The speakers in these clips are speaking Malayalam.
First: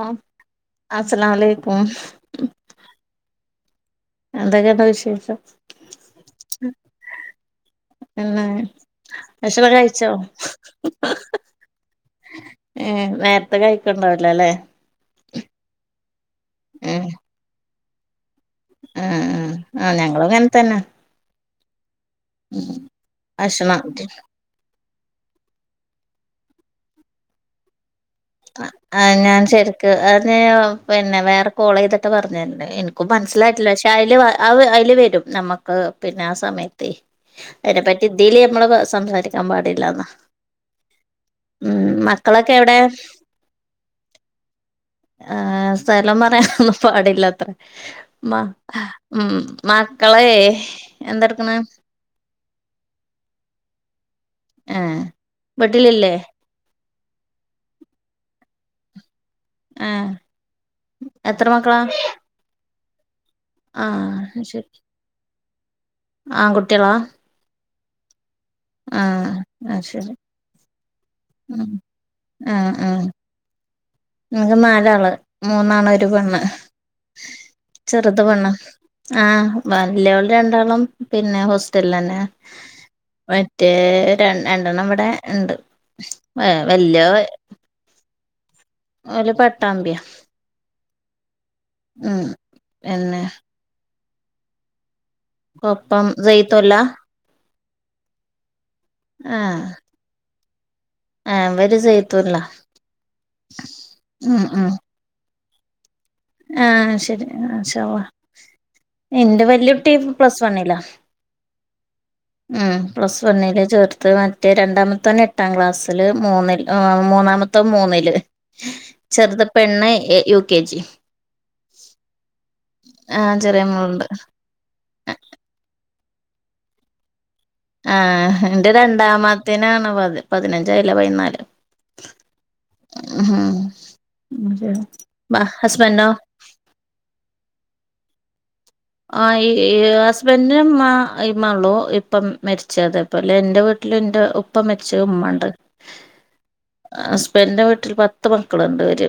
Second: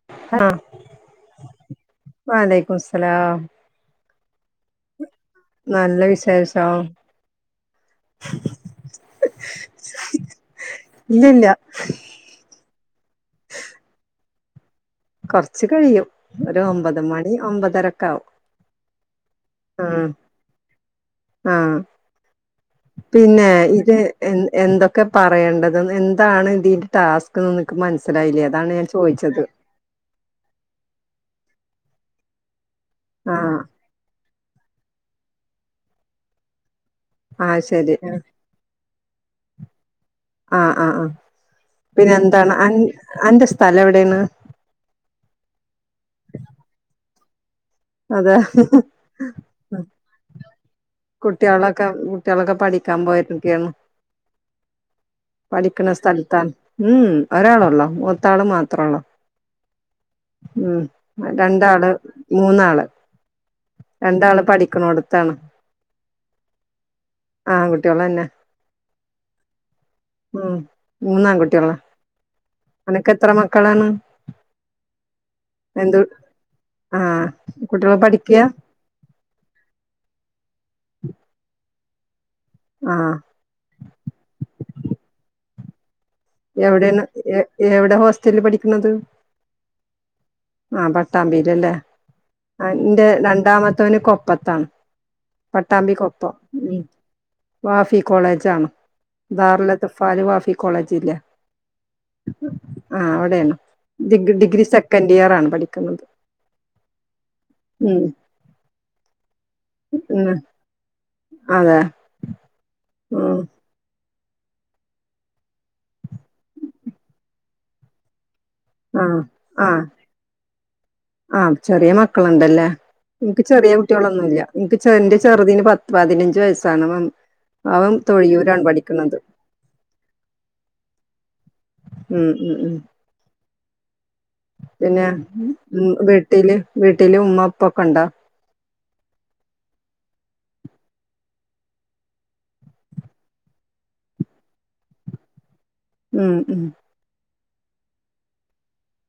ആ ആഹ അസ്സലാമലൈക്കും വലയ്ക്കുമുസ്സലാം എന്തൊക്കെയണ്ട് വിശേഷം നല്ല വിശേഷം എന്നെ ഭക്ഷണം കഴിച്ചോ ഉം ഇല്ലില്ല നേരത്തെ കഴിക്കണ്ടാവലോല്ലേ കൊർച്ച് കഴിയും ഒരു ഒമ്പത് മണി ഒമ്പതരക്കാവും ആഹ് ആഹ് ആഹ ഞങ്ങളും ങ്ങനെത്തന്നെ ആഹ പിന്നെ ഭക്ഷണം ഇത് ത് എന്ത ഒക്കെ പറയേണ്ടത് എന്താണ് തിന്റെ ടാസ്ക്ന്ന് നിക്ക് മനസ്ിലത് അ ആഹ ഞാൻ ശരിയ്ക്ക് അ പി പിന്നെ പിന്നെ വേറെ കോൾ ചെയ്തിട്ട് പറഞ്ഞ തരേ എനിക്കക്ക് ആഹ് മനസ്സിലായിട്ടില്ല പക്ഷെ അതില് അ അ വരും നമ്മക്ക് പിന്നെ ആ സമയത്ത് ആഹ് അതിനെ ശരി പറ്റി ഇതിൽ നമ്മൾ സംസാരിക്ക ൻ പാടില്ലാന്നാ ആഹ ആഹ് ആഹ പിന്നെ മക്കളൊക്കെ എന്താണ് എവിടെ അൻ അന്റെ സ്ഥലം എവിടെയാണ് ആ സ്ഥലം പറയാനൊന്നും പാടില്ല അതെ മക്കളെ എന്തെടുക്കണ് കുട്ടികളൊക്കെ കുട്ടികളൊക്കെ പഠിക്കാൻ പോയിട്ടരിക്കയാണ്. ആഹ വ്ട്ടിലില്ലേ സ്ഥലത്താണ് ഉം ഒരാളള്ളോ മൂത്താ ആള് മാത്രേ ഉള്ളോ ആഹ് ഉം എത്ര മക്കളാ രണ്ടാള് മൂന്നാള് രണ്ടാള് ആഹ് ശരി പഠിക്ക്ണോട്ത്താണ് അഹ്‌ കുട്ടികന്നെ ആഹ ആഹ ശരി ഉം മൂന്നാൺകുട്ടികളാ ആഹ അനക്ക് ആഹ് എത്ര മക്കളാണ് നിക്ക് നാലാള് മൂന്നാാണ് എന്ത് ഒരു പെണ്. ആഹ് കുട്ടികള് ചെറുത് പഠിക്കയാ പെണ് ആഹ വല്യോള് രണ്ടാളും പിന്നെ ഹോസ്റ്റലിൽ തന്നെ ആഹ് മറ്റേ ര രണ്ടെണ്ണം ഇവിടെ ണ്ട് എവിടെയാണ് എ എവിടെ ഹോസ്റ്റലിൽ പഠിക്കണത് ഒല് പട്ടാമ്പ്യ ട്ടാമ്പില്ല്ലേ എന്റെ പിന്നെ രണ്ടാമത്തവന് കൊപ്പത്താണ് കൊപ്പം പട്ടാമ്പികൊപ്പം ജയ്ത്തുല്ല മ് വാഫി കോളേജ് ആണ് ആഹ് ധാർലത്ത് ഫാല് വാഫി കോളേജ് ഇല്ലേ ആഹ് ഇവര് ജയ്ത്തുല്ല ആ അവിടെയാണ് ഡിഗി ഡിഗ്രി സെക്കൻഡ് ഇയർ ആണ് പഠിക്കുന്നത്. ആഹ ശരി ആ ഉം ശവാ എന്റെ വെല്ട്ടി ഉം പ്ലസ് വണ്ല്ലാ അതെ ഉം പ്ലസ് ഉം വണ്ണിലേ ചേർത്ത് മറ്റേ രണ്ടാമത്തോ എട്ടാം ക്ലാസ്സില് മൂന്നില് മൂന്നാമത്തോ മൂന്നില് ആഹ് ചെറുത് ആഹ് പെണ്ണ്എ യു കെ ജി ആഹ് ചെറിയ മക്കളുണ്ടല്ലേ ആഹ് നിനിക്ക് ചെറിയ മോളുണ്ട് കുട്ടികളൊന്നുംല്ല നിനിക്ക്െ എന്റെ ചെറുതന് പ പതിനഞ്ച് വയസ്സാണ് അവൻ ആ തൊഴിയൂരാണ് എന്റെ പഠിക്കണത് രണ്ടാമത്തിനാണ് പത് പതിനഞ്ച അല്ല പതിനാല് ഉം ഉം ഉം ഉം പിന്നെ ഹസ്ബൻഡോ വീട്ടില് വീട്ടില് ഉമ്മപ്പൊക്കെ ഉണ്ടോ ആ ഈ ഹസ്ബൻഡിനും ഇ മളോ ഇപ്പം മരിച്ചതെപ്പല്ല എന്റെ വീട്ട ലിന്റെ ഉപ്പ മെച്ച് ഉമ്മണ്ട് ഉം ഉം ഇ എന്റെ വീട്ടിൽ പത്ത് മക്കളുണ്ട് വര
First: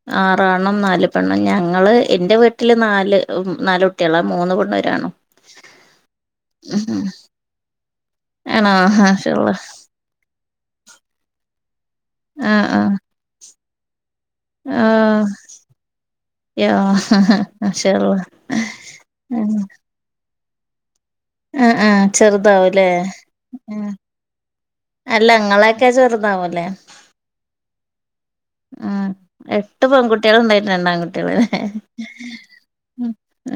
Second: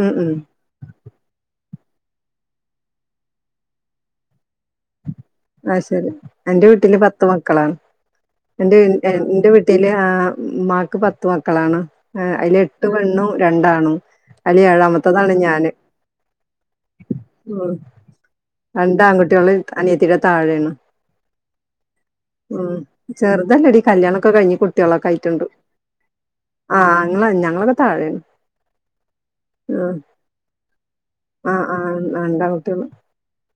ഉം ഉം ആറാണുനാല്പെണ്ണ് ഞ ഞങ്ങള് എന്റെ വീട്ടില് നാല് നാലല് കുട്ടികളാ മൂന്ന് പെണ്ണുംഒരാണ് ആ ശരി എന്റെ വീട്ടില് പത്ത് മക്കളാണ് ആണോ എന്റെ മാഷാ എന്റെ അല്ലാഹ് വീട്ടില് ആ ഉ്മാക്ക് പത്ത് മക്കളാണ് അതില ആഹ് എട്ടു ആഹ് പെണ്ണും രണ്ടാണ്ണും അലി ആഹ് ഏഴാമത്തതാണ് ഞാാന് യാ ഉ മാഷാ അല്ലാഹ് രണ്ട് ആൺകുട്ടികൾ അനിയത്തി താഴേണ് ആഹ് ആഹ് ഉം ചെറുതാവുംല്ലേ ആഹ് ചെറുതല്ലടികല്യാണൊക്കെ കഴിഞ്ഞ് കുട്ടികളൊക്കെ അല്ല ആയിട്ടുണ്ട്. ഇങ്ങളൊക്കെ ചെറുതാവുംല്ലേ ആഹ നിങ്ങ ഞങ്ങളൊക്കെ താഴെയാണ് ഉ എട്ട് പെൺകുട്ടികളും ഉണ്ടായിരുന്നു രണ്ടാംകുട്ടി ആഹ ആഹ ഉണ്ടാട്ട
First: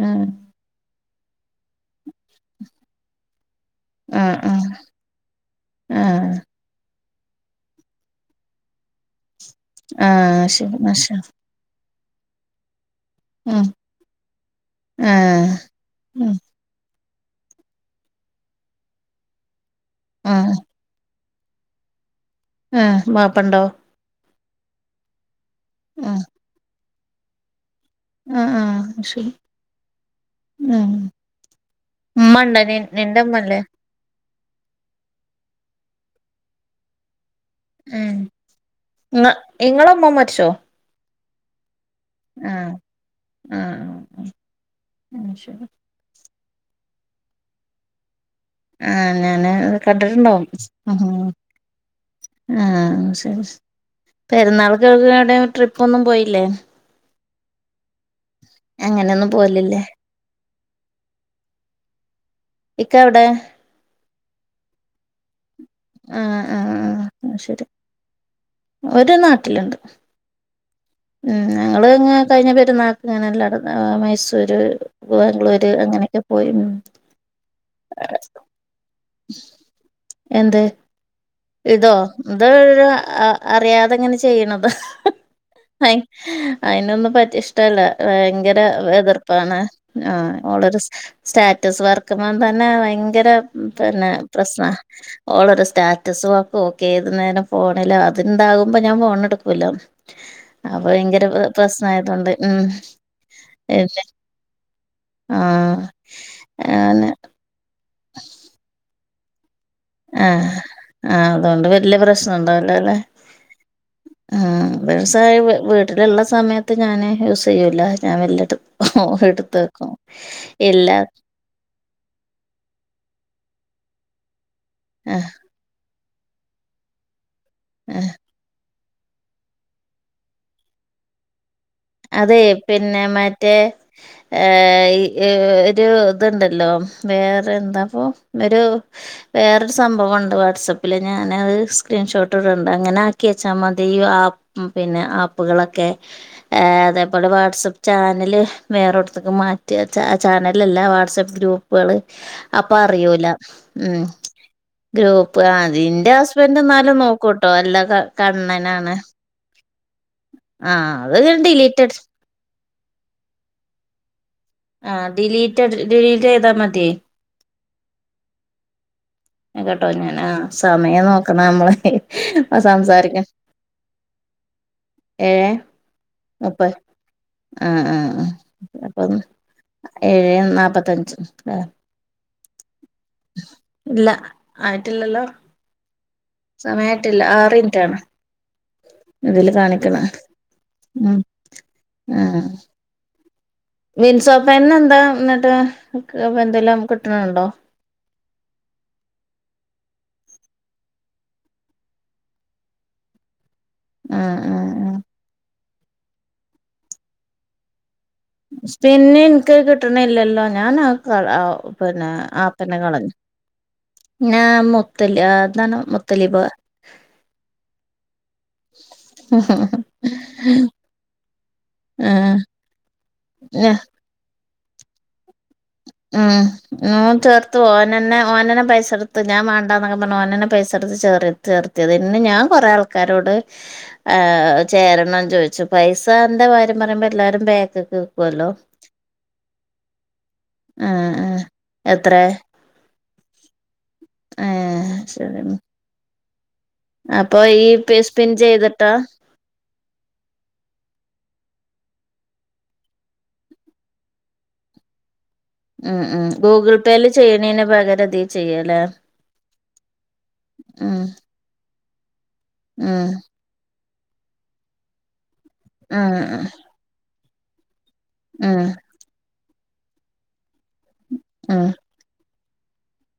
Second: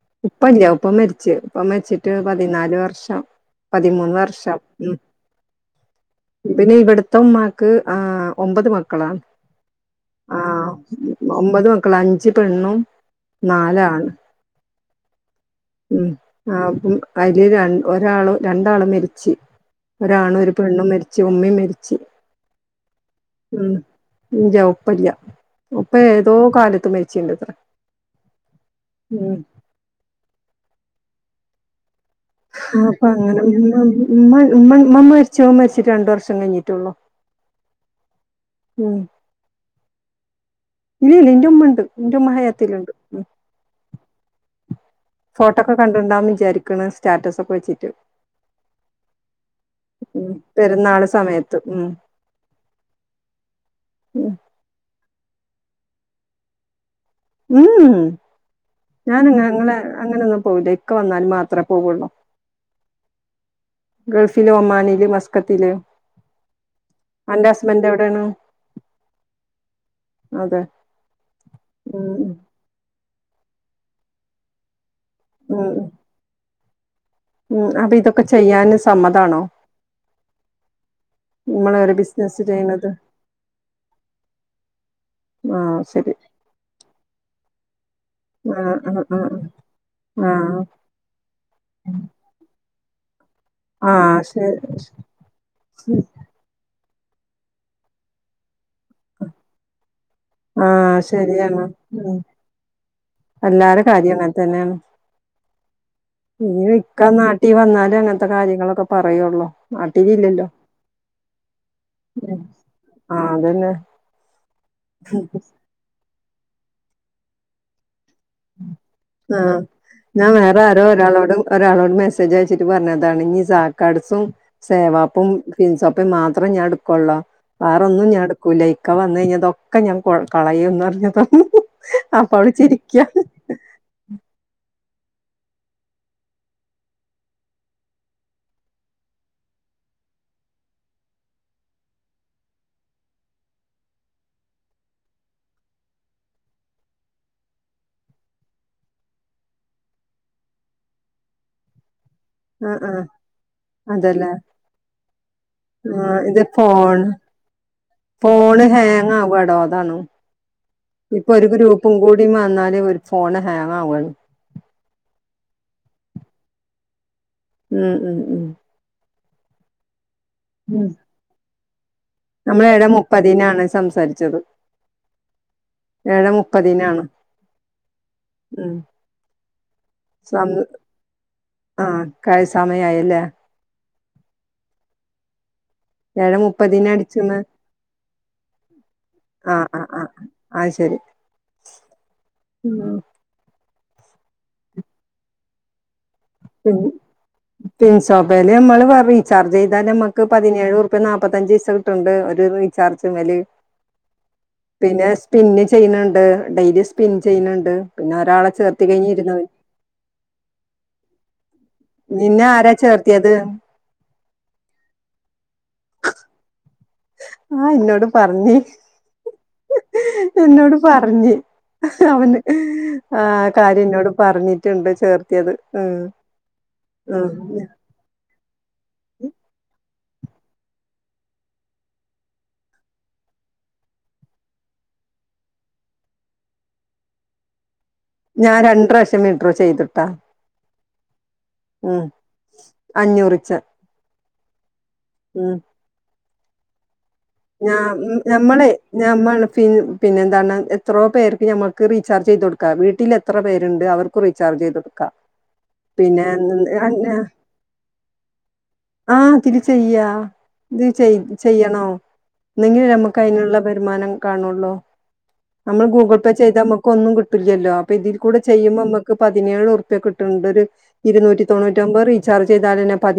ആഹ് ഉപ്പല്ല ഉപ്പ മരിച്ച് ഇപ്പം മാരിച്ചിട്ട് പതിനാല് വർഷം പതിമൂന്ന് ആഹ് വർഷം ആഹ് ഉ ആഹ് പിന്നെ ഇവിടുത്തെ ഉമ്മാക്ക് ആ ഒമ്പത് മക്കളാണ് ആഹ ശ ആഹ് അശ ഒമ്പത് മക്കള് അഞ്ച് പെണ്ണും നാല് ആണും അല്ലാഹ് ഉം അതില് ര ഒരാള് രണ്ടാള് മരിച്ച് ഒരാണ് ഒരു പെണ്ണും മരിച്ച് മരിച് ഉമ്മീം മരിച്ചു ആ വാപ്പണ്ടോ ഇല്ല ഉപ്പല്ല ഉപ്പ ഏതോ കാലത്ത് മരിച്ചിട്ട്ത്രെ ആഹ ആഹ ശരി ആഹ ആപ്പ നിന്റെമ്മല്ലേ [unintelligible] ഉമ്മ ഉ മമ്മ മരിച്ചു അമ്മ മരിച്ചിട്ട രണ്ട വർഷം കഴിഞ്ഞിട്ടുള്ളു ഉം ഇങ്ങളമ്മ മരിച്ചോ ഇല്ല ഇല്ല ഇൻറ ഉമ്മ ഉണ്ട് ഇന്റെ ഉമ്മ ആഹ് മഹയാത്തിലുണ്ട് ആഹ് ആഹ് ഫോട്ടോ ശരി ഒക്കെ കണ്ടിട്ട് ഉണ്ടാകും വിചാരിക്ണ് സ്റ്റാറ്റസ് ഒക്കെ വെച്ചിട്ട് ആ ഞാന് ഉം കണ്ടിട്ടുണ്ടാവും ഉ പെരുന്നാള് സമയത്ത് ഉം ആഹ ശരി ഉം പെരുന്നാൾ കേൾക്ക എവിടെ ട്രിപ് ഒന്നും പോയില്ലേ ഉം അങ്ങനെയൊന്നും ഞാനങ്ങ അങ്ങളെ പോവലില്ലേ അങ്ങനന്നും പോവൂല ഇക്ക വന്നാല് മാത്രമേ പോവോള്ളൂ ഇക്ക എവിടെ ഗൾഫില് ഒമാനില് മസ്കറ്റില് ആഹ് അന്റെ ഹസ്ബൻറ് എവിടെയാണ് ഒര് നാട്ടിലുണ്ട് അതെ ഉം ഞങ്ങള് ഇ ഉം കഴിഞ്ഞ പെരുന്നാക്ക് ങ്ങനെല്ലാടും മൈസൂര് ഉം ബാംഗ്ലൂര് അങ്ങനെയൊക്കെ പോയി ഉം അപ്പൊ ഇതൊക്കെ ചെയ്യാന് സമ്മതാണോ എന്ത് നമ്മള് ഇതോ ഒരു ബിസിനസ് ഇത് ഇങ്ങനെ ചെയ്യണത് അറിയാതെങ്ങനെ ചെയ്യണതാ ആഹ് അ ശരി അതിനൊന്നും പറ്റി ഇഷ്ടല്ല ഭയങ്കര ആഹ് ആഹ് ആഹ് എതിർപ്പാണ് ആ ആഹ് അവമ്മളൊരു സ്റ്റാറ്റസ് വർക്കുമ്പം തന്നെ ഭയങ്കര പിന്നെ ആഹ് ശരി പ്രശ്നാ ഓളരു സ്റ്റാറ്റസും വർക്കും ഒക്കെ ഏത് നേരം ഫോണിലാ അതിണ്ടാകുമ്പോ ഞാൻ ഫോണ് എടുക്കുലാ ആഹ ശരിയാണ് ഉ ഉം അല്ലാരും പിന്നെ കാര്യ അങ്ങനെ തന്നെയാണ് ആഹ് ഇ മിക്ക അങ്ങനെ നാട്ടീ അ അങ്ങനത്തെ കാര്യങ്ങളൊക്കെ പറയുള്ളൂ ആഹ നാട്ടിലില്ലല്ലോ ആഹ അതുകൊണ്ട് വല്യ പ്രശ്നം ഉം ഉണ്ടാവുലലെ അല്ലെ ആഹ് അതന്നെ ഉ വസായ വീട്ടിലുള്ള സമയത്ത് ഞാന് യൂസ് ചെയ്യൂല ഞാൻ വല്ല എടു ആഹ എടുത്ത് വെക്കും ഞാൻ വേറെ ആരോ ഇല്ല ഒരാളോടും ഒരാളോടും മെസ്സേജ് അയച്ചിട്ട് പറഞ്ഞ തണിഞ്ഞ് സാക്കാഡസും ആ സേവാപ്പും ഫൻസോപ്പയും മാത്രേ ഞാൻ എടുക്കുള്ളോ വേറൊന്നും ഞാൻടുക്കൂലക്ക വന്ന് കഴിഞ്ഞതൊക്കെ ഞാൻ കളയന്ന് പറഞ്ഞ തന്നു അപ്പ അതെ അവള് ചിരിക്കാ പിന്നെ മറ്റേ ഹ ഒരു ഇതുണ്ടല്ലോ വേറെ എന്താപ്പ ഒരു വേറൊരു സംഭവം ണ്ട് വാട്സാപ്പിൽ ഞൻത് സ്ക്രീൻഷോട്ട് ഇണ്ട് അങ്ങനെ ആക്കി വെച്ചാൽ മതി ഈ ആപ്പ് പിന്നെ ആപ്പുകളൊക്കെ അതേപോലെ വാട്സആപ്പ് ചാനല് വേറെടത്തക്ക് മാറ്റിയ ചാനലല്ല വാട്സ്ആപ്പ് ഗ്രൂപ്പ് ഗ്രപ്പുകള് അപ്പ ആഹ് ആഹ് അറിയൂല ഉ അതല്ലേ ഗ്രൂപ്പ് അതിറെ ആഹ് ഇത് ഹസ്ബൻഡ എന്നാലും ഫോൺ നോക്കൂട്ടോ എല്ലാ ക ഫോണ് കണ്ണനാണ് ഹാങ് ആവാടോ അതാണ് ആഹ അത്കണ്ട് ഡിലീറ്റ് ഫോൺ ഹാങ്ങ് ആവാണ് ആ ഡിലീറ്റ് ഡിലീറ്റ് ചെയ്താ മതി ഉം ഉം ഉ കേട്ടോ ഞാന ആ സമയം നോക്കണ നമ്മളെ നമ്മൾ എവിടെ മുപ്പതിനനാണ് സംസാരിച്ചത് ഏഴ് ഏഴേ മുപ്പ് മുപ്പതിനാണ് ആഹ ആ ആ ഉം അപ്പൊന്ന് ഏഴ് സം നാല്പത്തഞ്ച് ആ കഴി സമയായല്ലേ ഇല്ല ആയിട്ടില്ലല്ലോ ഏഴേ മുപ്പതിന് സമയറ്റില്ല അടിച്ച്ണ് ആറിന്റ്റാണ് ഇതില് ആ ആ കാണിക്കണ ആ അത് ശരി ഉ ആഹ ഉം മൻസോപ്പന്നെ എന്താ എന്നിട്ട് പി എന്തെല്ലാം കിട്ടണുണ്ടോ പിൻസോപല് നമ്മള് റീചാർജ് ചെയ്താല നമ്മക്ക് ക്ക് പതിനേഴുറു നാല്പ്പത്തഞ്ചച് ദസം കിട്ടുണ്ട് ഒരു റീചാർജും വല് ആഹ് ആഹ് ആഹ് പിന്നെ സ്പിന്ന ചെയ്യണണ്ട് ഡെലി സ്പിൻ ചെയ്യണണ്ട് പിന്നെ എനിക്ക് കിട്ടണില്ലല്ലോ ഞാൻ ആ കള ആ പിന്നെ നിന്നെ ആരാ ആപ്പന്നെ കളഞ്ഞു ചേർത്തിയത് ഞാ മുത്തല എന്താണ് മുത്തലിബ് ആഹ ഇന്നോട് പറഞ്ഞി എന്നോട് പറഞ്ഞി അവന് ആഹ് ആ കാര്യം എന്നോട് പറഞ്ഞിട്ടുണ്ട് ചേർത്തിയത് ഉം ഉ ഉം ചേർത്ത്ു ഓനന്നെ ഓനന്നെ പൈസ എടുത്ത്ു ഞാൻ വേണ്ടന്നൊ നോൻെ പൈസെടുത്ത് ച ചേർത്തിയത് പിന്നെ ഞാൻ കൊറെേ ആൾക്കാരോട് ച ക ചോദിച്ചു പൈസ എന്തന്റെ കാര്യം പറയുമ്പോ എല്ലാരും ബേക്ക് ഞാൻ രണ്ട ലക്ഷം മീഡ്രോ ചെയ്തിട്ടാ ആഹ് ആഹ് ഉം അഞ്ഞൂറിച്ച ആഹ് ഉം ശരിയെന്നാ ഞാ സ്പിൻ ഞമ്മളെ ചെയ്തിട്ടാ ഞമ്മൾ പിന്നെ എന്താണ് എത്രോ പേർക്ക് ഞമ്മ - റീചാർജ് ചെയ്തു കൊടുക്കാം വീട്ടല് എത്ര പേരുണ്ട് അവർക്കും റീചാർജ് ചെയ്ത് കൊടുക്കാം ആഹ് ആഹ് ഗൂഗിൾ പേയിൽ ചെയ്യാണെനു പകരം ഇതി ചെയ്യാം അല്ലെ ആ ഇതില് ചെയ്യാം ഇത് ചെയ ചെയ്യണോ ന്തെങ്കിലു ഉം നമുക്ക് അയിനുള്ള വരുമാനം കാണുള്ളൂ നമ്മൾ ഉം ഗൂഗിൾ പേ ചെയ്താ മക്ക് ഒന്നും കിട്ടില്ലല്ലോ. അപ്പ ഇതികൂടെ ഉം ചെയ്യുമ്പോ അമ്മക്ക് പ ഇഞ്യാണ് ഉർപ്യ കിട്ട്ണ്ടൊരു ഇരുന്നൂറ്റി തൊണൂറ്റി ഒമ്പത് റീചാർജെയ്താലെന്നെ പ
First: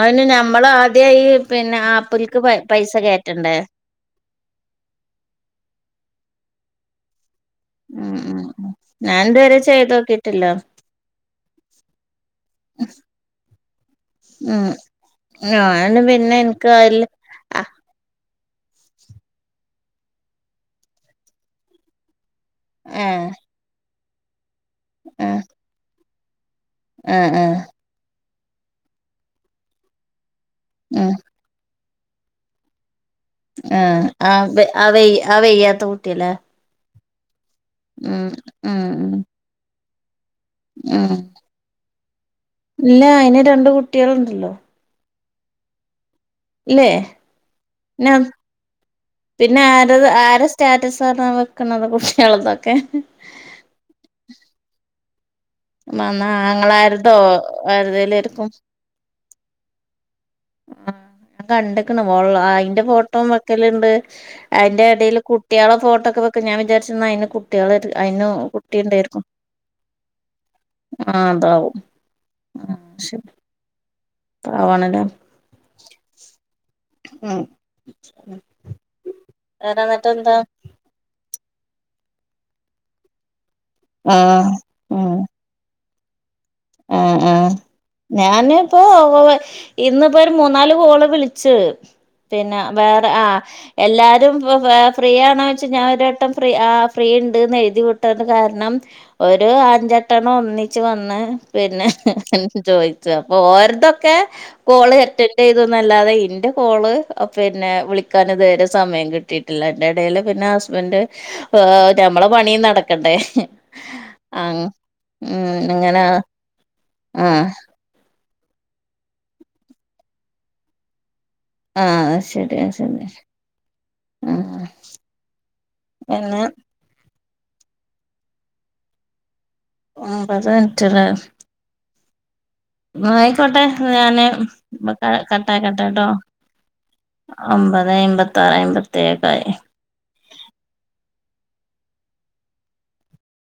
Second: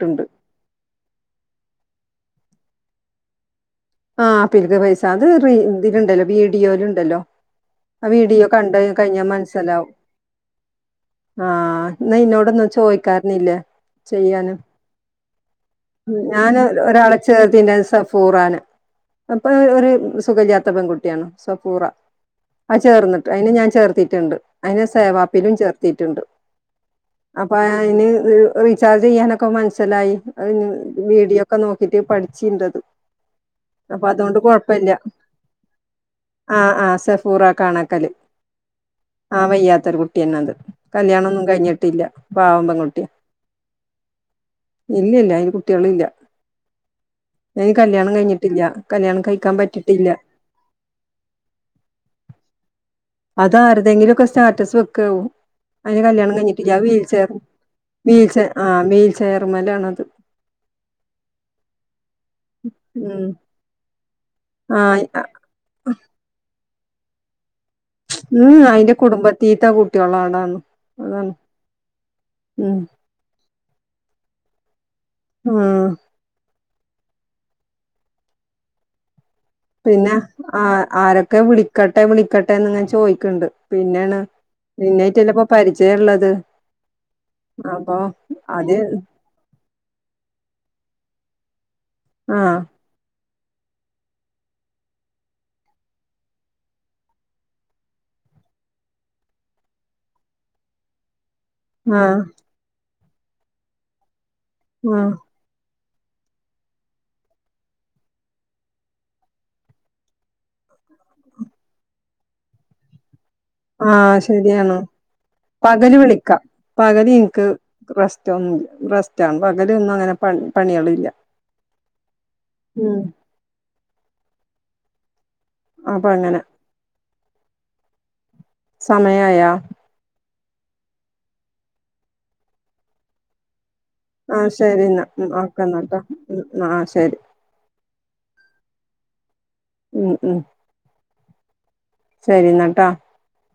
അയിന് ഞമ്മളാദ്യ ഈ പിന്നെ ആപ്പിൽക്ക് പ പൈസ കേറ്റണ്ടേ? ആഹ് പ്പിൽക്ക് പൈസ അത് റി ഇതിലുണ്ടല്ലോ വീഡിയോല്ണ്ടല്ലോ അ ഉം ഉം വീഡിയോ ഉം കണ്ട് ഞാൻ കഴിഞ്ഞ ഇതുവരെ മനസിലാവു ചെയ്തോക്കിട്ടില്ല ആഹ് ന്നാ ഇന്നോടൊന്നും ചോയ്ക്കാര്ന്നില്ലേ? ചെയ്യാനും ഉം ഞാന് പിന്നെ ഞാൻ ഒ എനിക്ക് ര് അതില് ഒരാളെ ആഹ് ചേർത്തിന്റെ സഫൂറാനെ അപ്പൊ ഒരു സുഖല്ലാത്ത പെൺകുട്ടിയണോ സഫുറ അഹ് ഏഹ് ചേർന്നിട്ട് അയിന് ഞാൻ ചേർത്തിട്ടുണ്ട്. അയിനെ ആഹ് സേവാപ്പിലും ചേർത്തിട്ടുണ്ട്. ആഹ് അപ്പൊ ആഹ് അയ്ന് റ് റീ റീചാർജ് ചെയ്യാനൊക്കെ മനസ്സിലായി. അഹ് ഞ് ഉം വീടിയോക്കെ നോക്കിട്ട് പഠിച്ചിണ്ടത്. ആഹ് അപ്പൊ അതോണ്ട് ആഹ് കൊഴപ്പല്ല ആഹ് വെയ് ആഹ് വെയ്യാത്ത കുട്ടിയല്ലേ ആഹ് ആഹ് പൂറ കാണാക്കല് ഉം ഉം ഉം ആഹ് വയ്യാത്തൊരു കുട് ട്ടിന്നത്. ഉം കല്യാണന്നും കഴിഞ്ഞിട്ടില്ല. പാവം പെൺ കുട്ടി ഇല്ല അയിന് രണ്ട് കുട്ടികളുണ്ടല്ലോ ഇല്ലല്ല അയിന് കുട്ട്യേള്ല്ല. ഇല്ലേ നം കഴിഞ്ഞിട്ടില്ല കല്യാണം കഴിക്കാൻ പിന്നെ ആര് പറ്റിട്ടില്ല ആരെ സ്റ്റാറ്റസാണ് വെക്കുന്നത്. കുട്ട്യേൾതൊക്കെ ന്തെങ്കിലൊക്കെ സ്റ്റാറ്റസ് വെക്കാഉ മ അതിന് കല്യാണം കഴഞ്ഞിട്ട്ല്യ. അഹ് വീൽ ആങ്ങളാരതോ ചേർ ആരതേലും വീൽ ഒരു ചെ ആഹ് വീൽ ചേറുംമ്മലാണ് അത്. ആ ഞാൻ കണ്ടക് ണ് മോൾളായിന്റെ ഫോട്ടോ ഉം വെക്കല്ണ്ട്. അയിന്റെ ടേല് ആഹ് കുട്ട്യേളെ ഫോട്ടോക്കെ വെക്കും. ഞാൻ വിചാരിച് ന്ന അയ്ന് ട്ട്യേളേയ്റ്റ് അയിനും ഉം അയിന്റെ കുട്ടിണ്ടായിരിക്കും. കുടുംബത്തീത്തെ കുട്ടികളാണാണ് ആഹ് അതാണ് അതാവും ഉം ആഹ് ശരി പാവാണല്ലോ ഉം അ പിന്നെ ആ ആരൊക്കെ വിളിക്കട്ടെ വിളിക്കട്ടെന്ന്ങ്ങനെ ചോയ്ക്ണ്ട് പിന്നെണ് ആഹ് നിന്നായിറ്റല്ലെ പ്പോ പരിചയള്ളത് ആ ആ അപ്പൊ അത് ഞാന്പ്പോ ഇന്നിപ്പോ ഒരു മൂന്നാല് കോള് വിള്ച്ച് പിന്നെ ആഹ് വേറെ ആ എല്ലാരും പ്പം ഫ്രീ ആണോ ച്ചാ ഞാനൊരു വട്ടം ഫ്രീ ആ ഫ്രീ ണ്ട്ന്ന് എഴുതി വിട്ടത് കാ ര്ണം ഒരു അഞ്ചെട്ടണം ഒന്നിച്ച് വന്ന് പിന്നെ ആഹ് ചോയ്ച്ചു അപ്പൊ ഓരതൊക്കെ കോള് ആഹ് അറ്റന്റെയ്തു തു അല്ലാതെ ഇന്റെ കോള് പിന്നെ വിളിക്കാൻ ഇതുവരെ സമയം കിട്ടിട്ടില്ല അയ്ന്റെ എടേല് പിന്നെ ഹസ് ബന്റ് ഏ ഞമ്മളെ പണീം നടക്കണ്ടേ ആ ശെരിയാണ് ഉം പകല് അങ്ങനെ വിളിക്കാ പകല് ആ ൻക്ക് റെസ് റ്റൊ റെസ്റ്റാണ് പകലൊന്നും അങ്ങനെ പ പണിയാള്ല്ല ആ അത് ശെരി [unintelligible] ആ അപ്പൊ അങ്ങനെ പിന്നെ സമയായോ [unintelligible] ആയിക്കോട്ടെ ഞാന് ആഹ് ശരിന്നാ ഉം കട്ടാക്കട്ടേ ഓക്കെന്നാട്ടോ ട്ടോ ഉം ആഹ് ശരി ഒമ്പതെ അയ്മ്പത്താറ് അയ്മ്പത്തേഴൊക്കായി ഉം ഉം ശെരി ന്നാട്ടോ